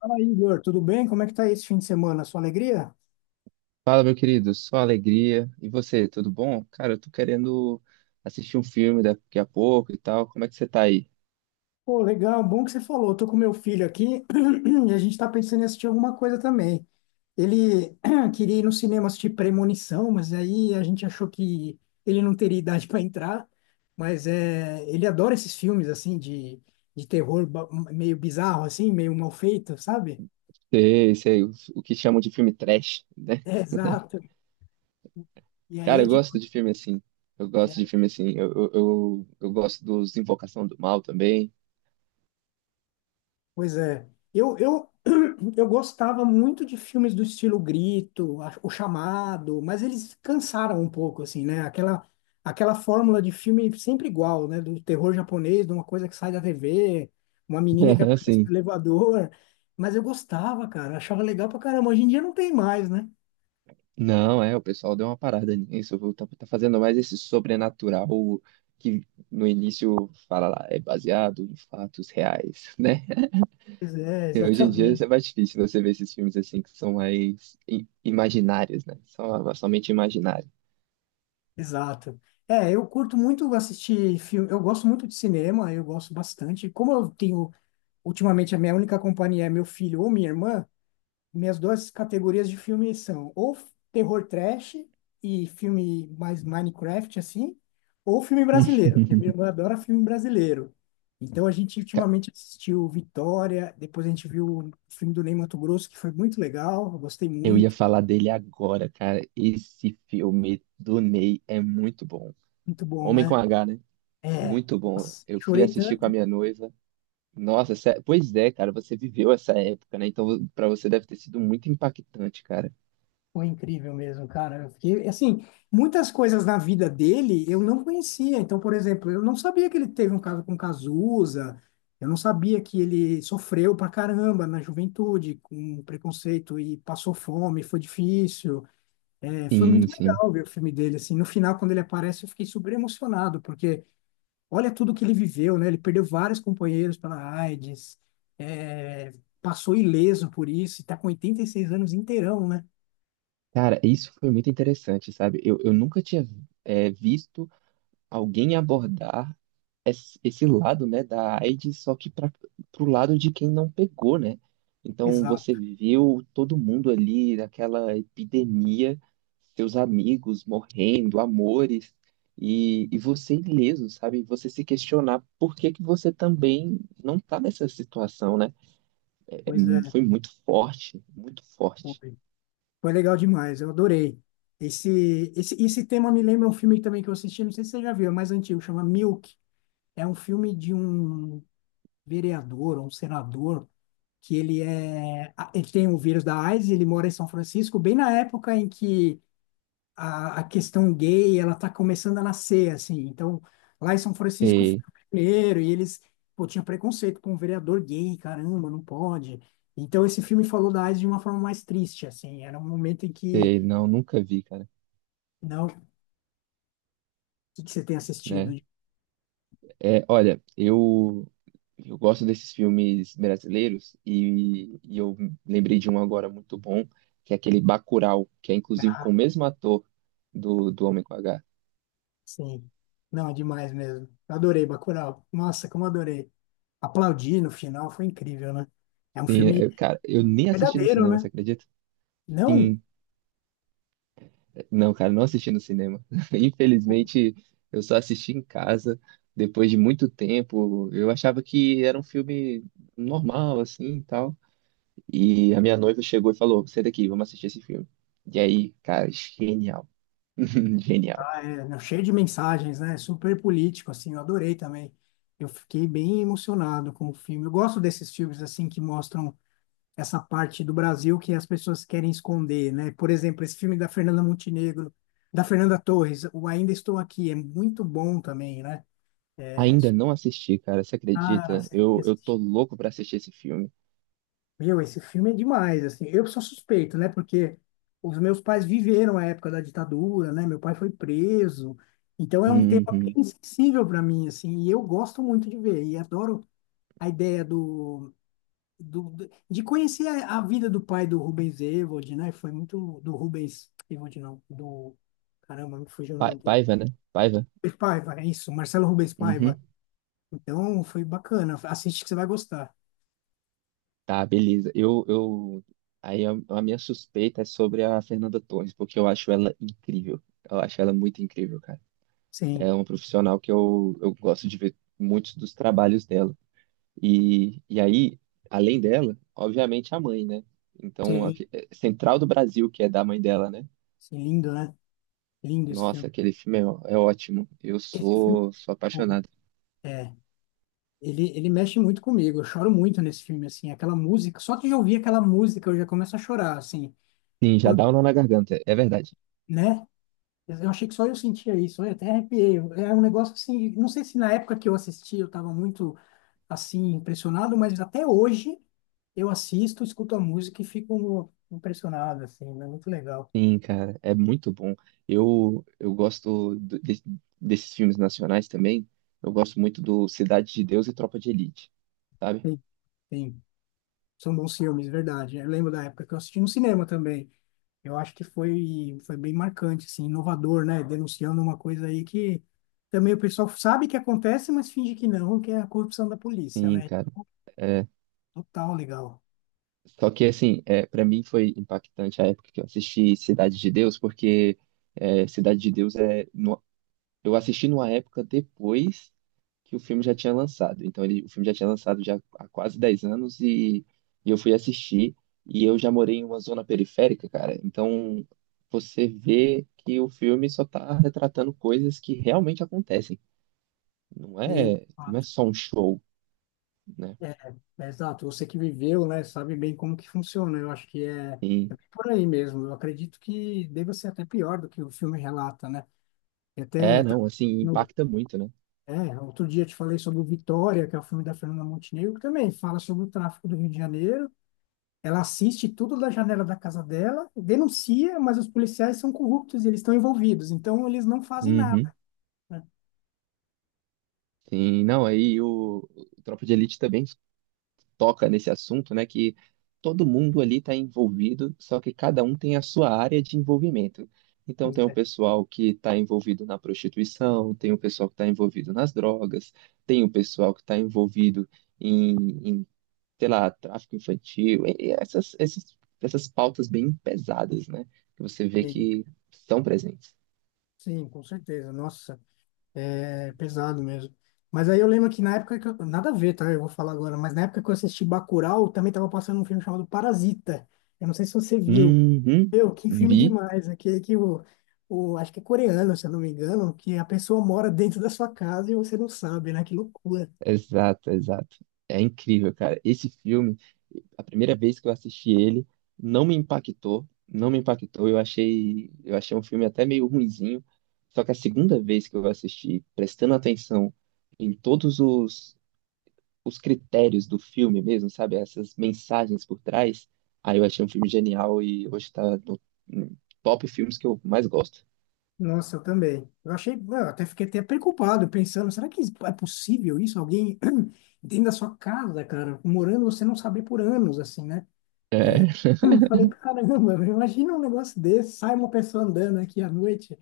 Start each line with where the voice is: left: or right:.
left: Fala, aí, Igor, tudo bem? Como é que tá aí esse fim de semana? Sua alegria?
right: Fala, meu querido, só alegria. E você, tudo bom? Cara, eu tô querendo assistir um filme daqui a pouco e tal. Como é que você tá aí?
left: Pô, legal, bom que você falou. Eu tô com meu filho aqui e a gente tá pensando em assistir alguma coisa também. Ele queria ir no cinema assistir Premonição, mas aí a gente achou que ele não teria idade para entrar. Mas é, ele adora esses filmes assim de terror meio bizarro, assim, meio mal feito, sabe?
right: Sei, sei, o que chamam de filme trash, né?
left: É, exato. E aí
right: Cara, eu
left: eu tinha.
right: gosto de filme assim. Eu gosto de filme assim. Eu gosto dos Invocação do Mal também.
left: Pois é. Eu, eu, eu gostava muito de filmes do estilo Grito, O Chamado, mas eles cansaram um pouco, assim, né? Aquela fórmula de filme sempre igual, né? Do terror japonês, de uma coisa que sai da TV, uma menina que aparece
right: Assim.
left: no elevador. Mas eu gostava, cara, achava legal pra caramba. Hoje em dia não tem mais, né?
right: Não, é, o pessoal deu uma parada nisso. Viu? Tá, tá fazendo mais esse sobrenatural que no início fala lá, é baseado em fatos reais, né?
left: Pois é,
right: É, hoje em dia
left: exatamente.
right: é mais difícil você ver esses filmes assim que são mais imaginários, né? Só, somente imaginário.
left: Exato. É, eu curto muito assistir filme, eu gosto muito de cinema, eu gosto bastante. Como eu tenho ultimamente, a minha única companhia é meu filho ou minha irmã. Minhas duas categorias de filme são ou terror trash e filme mais Minecraft, assim, ou filme brasileiro, porque minha irmã adora filme brasileiro. Então, a gente
right: Ca-
left: ultimamente assistiu Vitória, depois a gente viu o filme do Ney Matogrosso, que foi muito legal, eu gostei
right: Eu ia
left: muito,
right: falar dele agora, cara. Esse filme do Ney é muito bom.
left: muito bom,
right: Homem com
left: né?
right: H, né?
left: É,
right: Muito bom.
left: nossa,
right: Eu fui
left: chorei
right: assistir com a
left: tanto.
right: minha noiva. Nossa, pois é, cara, você viveu essa época, né? Então, pra você deve ter sido muito impactante, cara.
left: Foi incrível mesmo, cara. Eu fiquei, assim, muitas coisas na vida dele eu não conhecia. Então, por exemplo, eu não sabia que ele teve um caso com Cazuza, eu não sabia que ele sofreu pra caramba na juventude, com preconceito e passou fome, foi difícil. É, foi
right: Sim,
left: muito
right: sim.
left: legal ver o filme dele, assim. No final, quando ele aparece, eu fiquei super emocionado, porque olha tudo que ele viveu, né? Ele perdeu vários companheiros pela AIDS, é, passou ileso por isso, e tá com 86 anos inteirão, né?
right: Cara, isso foi muito interessante, sabe? Eu nunca tinha, visto alguém abordar esse lado, né, da AIDS, só que para pro lado de quem não pegou, né? Então você
left: Exato.
right: viu todo mundo ali naquela epidemia, seus amigos morrendo, amores, e você ileso, sabe? Você se questionar por que que você também não tá nessa situação, né?
left: Pois é,
right: Foi muito forte, muito forte.
left: foi. Foi legal demais, eu adorei. Esse tema me lembra um filme também que eu assisti, não sei se você já viu, é mais antigo, chama Milk. É um filme de um vereador, um senador, que ele é, ah, ele tem o vírus da AIDS, ele mora em São Francisco, bem na época em que a questão gay ela está começando a nascer, assim, então lá em São Francisco foi
right: Sei,
left: o primeiro e eles, pô, tinha preconceito com um vereador gay, caramba, não pode. Então esse filme falou da AIDS de uma forma mais triste, assim, era um momento em
right: sei,
left: que
right: não, nunca vi, cara,
left: não. O que você tem assistido?
right: né? É, olha, eu gosto desses filmes brasileiros e eu lembrei de um agora muito bom, que é aquele Bacurau, que é inclusive com o
left: Ah,
right: mesmo ator do Homem com H.
left: sim, não é demais mesmo. Eu adorei Bacurau, nossa, como adorei. Aplaudir no final foi incrível, né? É um
right: Sim,
left: filme
right: cara, eu nem assisti no
left: verdadeiro,
right: cinema, você
left: né?
right: acredita?
left: Não.
right: Sim, não, cara, não assisti no cinema. Infelizmente, eu só assisti em casa depois de muito tempo. Eu achava que era um filme normal, assim, e tal. E a minha noiva chegou e falou, sai daqui, vamos assistir esse filme. E aí, cara, genial. Genial.
left: Ah, é, não, cheio de mensagens, né? Super político, assim, eu adorei também. Eu fiquei bem emocionado com o filme. Eu gosto desses filmes, assim, que mostram essa parte do Brasil que as pessoas querem esconder, né? Por exemplo, esse filme da Fernanda Montenegro, da Fernanda Torres, o Ainda Estou Aqui, é muito bom também, né?
right: Ainda não assisti, cara, você
left: Cara,
right: acredita?
left: você fica
right: Eu tô
left: assistindo.
right: louco pra assistir esse filme.
left: Meu, esse filme é demais, assim. Eu sou suspeito, né? Porque os meus pais viveram a época da ditadura, né? Meu pai foi preso. Então é um tema
right: Uhum.
left: bem sensível para mim, assim, e eu gosto muito de ver e adoro a ideia de conhecer a vida do pai do Rubens Evald, né? Foi muito do Rubens Evald, não, do, caramba, me fugiu o nome dele.
right: Paiva, né? Paiva?
left: Rubens Paiva, é isso, Marcelo Rubens
right: Uhum.
left: Paiva. Então foi bacana. Assiste que você vai gostar.
right: Tá, beleza. Eu... Aí a minha suspeita é sobre a Fernanda Torres, porque eu acho ela incrível. Eu acho ela muito incrível, cara. É
left: Sim,
right: uma profissional que eu gosto de ver muitos dos trabalhos dela. E, e aí, além dela, obviamente a mãe, né? Então, a
left: sim,
right: Central do Brasil, que é da mãe dela, né?
left: sim, lindo, né? Lindo esse filme.
right: Nossa, aquele filme é, é ótimo. Eu
left: Esse filme,
right: sou, sou apaixonado.
left: é, ele mexe muito comigo. Eu choro muito nesse filme, assim. Aquela música, só de ouvir aquela música eu já começo a chorar, assim,
right: Sim, já
left: por-
right: dá um nó na garganta, é verdade.
left: né? Eu achei que só eu sentia isso, eu até arrepiei. É um negócio assim, não sei se na época que eu assisti eu estava muito, assim, impressionado, mas até hoje eu assisto, escuto a música e fico impressionado, assim, é muito legal.
right: Sim, cara, é muito bom. Eu gosto desses filmes nacionais também. Eu gosto muito do Cidade de Deus e Tropa de Elite, sabe?
left: Sim, sim. São bons filmes, verdade. Eu lembro da época que eu assisti no cinema também. Eu acho que foi, foi bem marcante, assim, inovador, né? Denunciando uma coisa aí que também o pessoal sabe que acontece, mas finge que não, que é a corrupção da polícia,
right: Sim,
left: né?
right: cara. É,
left: Total legal.
right: só que assim, é, para mim foi impactante a época que eu assisti Cidade de Deus, porque é, Cidade de Deus é, não Eu assisti numa época depois que o filme já tinha lançado. Então, ele, o filme já tinha lançado já há quase 10 anos e eu fui assistir. E eu já morei em uma zona periférica, cara. Então, você vê que o filme só tá retratando coisas que realmente acontecem.
left: Sim, de
right: Não é
left: fato.
right: só um show, né?
left: É, é exato. Você que viveu, né, sabe bem como que funciona. Eu acho que é, é
right: Sim.
left: bem por aí mesmo. Eu acredito que deva ser até pior do que o filme relata, né? E
right: É,
left: até tá
right: não, assim,
left: no,
right: impacta muito, né?
left: é, outro dia eu te falei sobre o Vitória, que é o filme da Fernanda Montenegro, que também fala sobre o tráfico do Rio de Janeiro. Ela assiste tudo da janela da casa dela, denuncia, mas os policiais são corruptos e eles estão envolvidos, então eles não fazem nada,
right: Uhum.
left: né?
right: Sim, não, aí o Tropa de Elite também toca nesse assunto, né? Que todo mundo ali está envolvido, só que cada um tem a sua área de envolvimento. Então,
left: Pois
right: tem o
left: é.
right: pessoal que está envolvido na prostituição, tem o pessoal que está envolvido nas drogas, tem o pessoal que está envolvido em, em, sei lá, tráfico infantil, e essas, essas pautas bem pesadas, né? Que você vê
left: Sim,
right: que estão presentes.
left: sim, com certeza. Nossa, é pesado mesmo. Mas aí eu lembro que na época que eu, nada a ver, tá? Eu vou falar agora, mas na época que eu assisti Bacurau, também tava passando um filme chamado Parasita. Eu não sei se você viu.
right: Uhum,
left: Meu, que filme
right: vi.
left: demais, aquele que o acho que é coreano, se eu não me engano, que a pessoa mora dentro da sua casa e você não sabe, né? Que loucura.
right: Exato, exato. É incrível, cara. Esse filme, a primeira vez que eu assisti ele, não me impactou, não me impactou. Eu achei um filme até meio ruinzinho. Só que a segunda vez que eu assisti, prestando atenção em todos os critérios do filme mesmo, sabe? Essas mensagens por trás, aí eu achei um filme genial e hoje tá no top filmes que eu mais gosto.
left: Nossa, eu também. Eu achei, eu até fiquei até preocupado, pensando, será que é possível isso? Alguém dentro da sua casa, cara, morando, você não saber por anos, assim, né?
right: É,
left: Eu falei, caramba, meu, imagina um negócio desse, sai uma pessoa andando aqui à noite.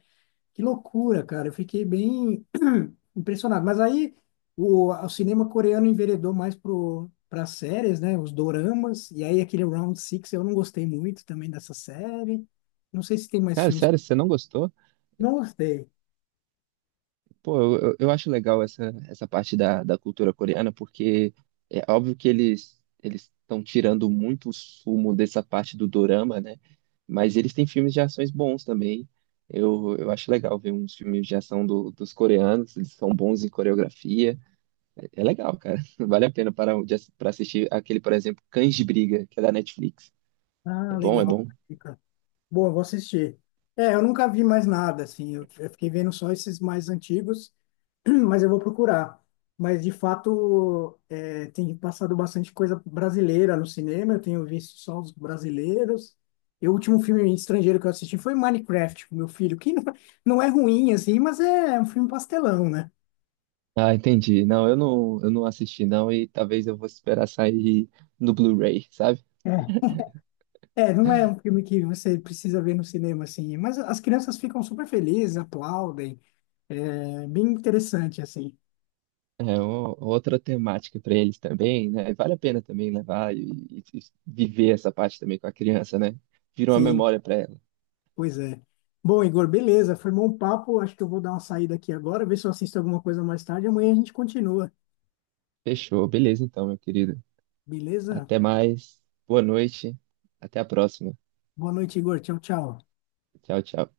left: Que loucura, cara. Eu fiquei bem impressionado. Mas aí o cinema coreano enveredou mais pro para séries, né? Os doramas. E aí aquele Round Six eu não gostei muito também dessa série. Não sei se tem mais
right: cara,
left: filmes.
right: sério, você não gostou?
left: Não gostei.
right: Pô, eu acho legal essa parte da cultura coreana, porque é óbvio que eles estão tirando muito o sumo dessa parte do dorama, né? Mas eles têm filmes de ações bons também. Eu acho legal ver uns filmes de ação dos coreanos, eles são bons em coreografia. É legal, cara. Vale a pena para, para assistir aquele, por exemplo, Cães de Briga, que é da Netflix.
left: Ah,
right: É bom, é
left: legal.
right: bom.
left: Fica. Boa, vou assistir. É, eu nunca vi mais nada, assim, eu fiquei vendo só esses mais antigos, mas eu vou procurar. Mas, de fato, é, tem passado bastante coisa brasileira no cinema, eu tenho visto só os brasileiros. E o último filme estrangeiro que eu assisti foi Minecraft, com meu filho, que não, não é ruim, assim, mas é um filme pastelão, né?
right: Ah, entendi. Não, eu não assisti não e talvez eu vou esperar sair no Blu-ray, sabe?
left: É. É, não é um filme que você precisa ver no cinema, assim, mas as crianças ficam super felizes, aplaudem, é bem interessante, assim.
right: É outra temática para eles também, né? E vale a pena também levar e viver essa parte também com a criança, né? Virou uma
left: Sim,
right: memória para ela.
left: pois é. Bom, Igor, beleza. Foi bom papo. Acho que eu vou dar uma saída aqui agora, ver se eu assisto alguma coisa mais tarde. Amanhã a gente continua.
right: Fechou, beleza então, meu querido.
left: Beleza?
right: Até mais. Boa noite. Até a próxima.
left: Boa noite, Igor. Tchau, tchau.
right: Tchau, tchau.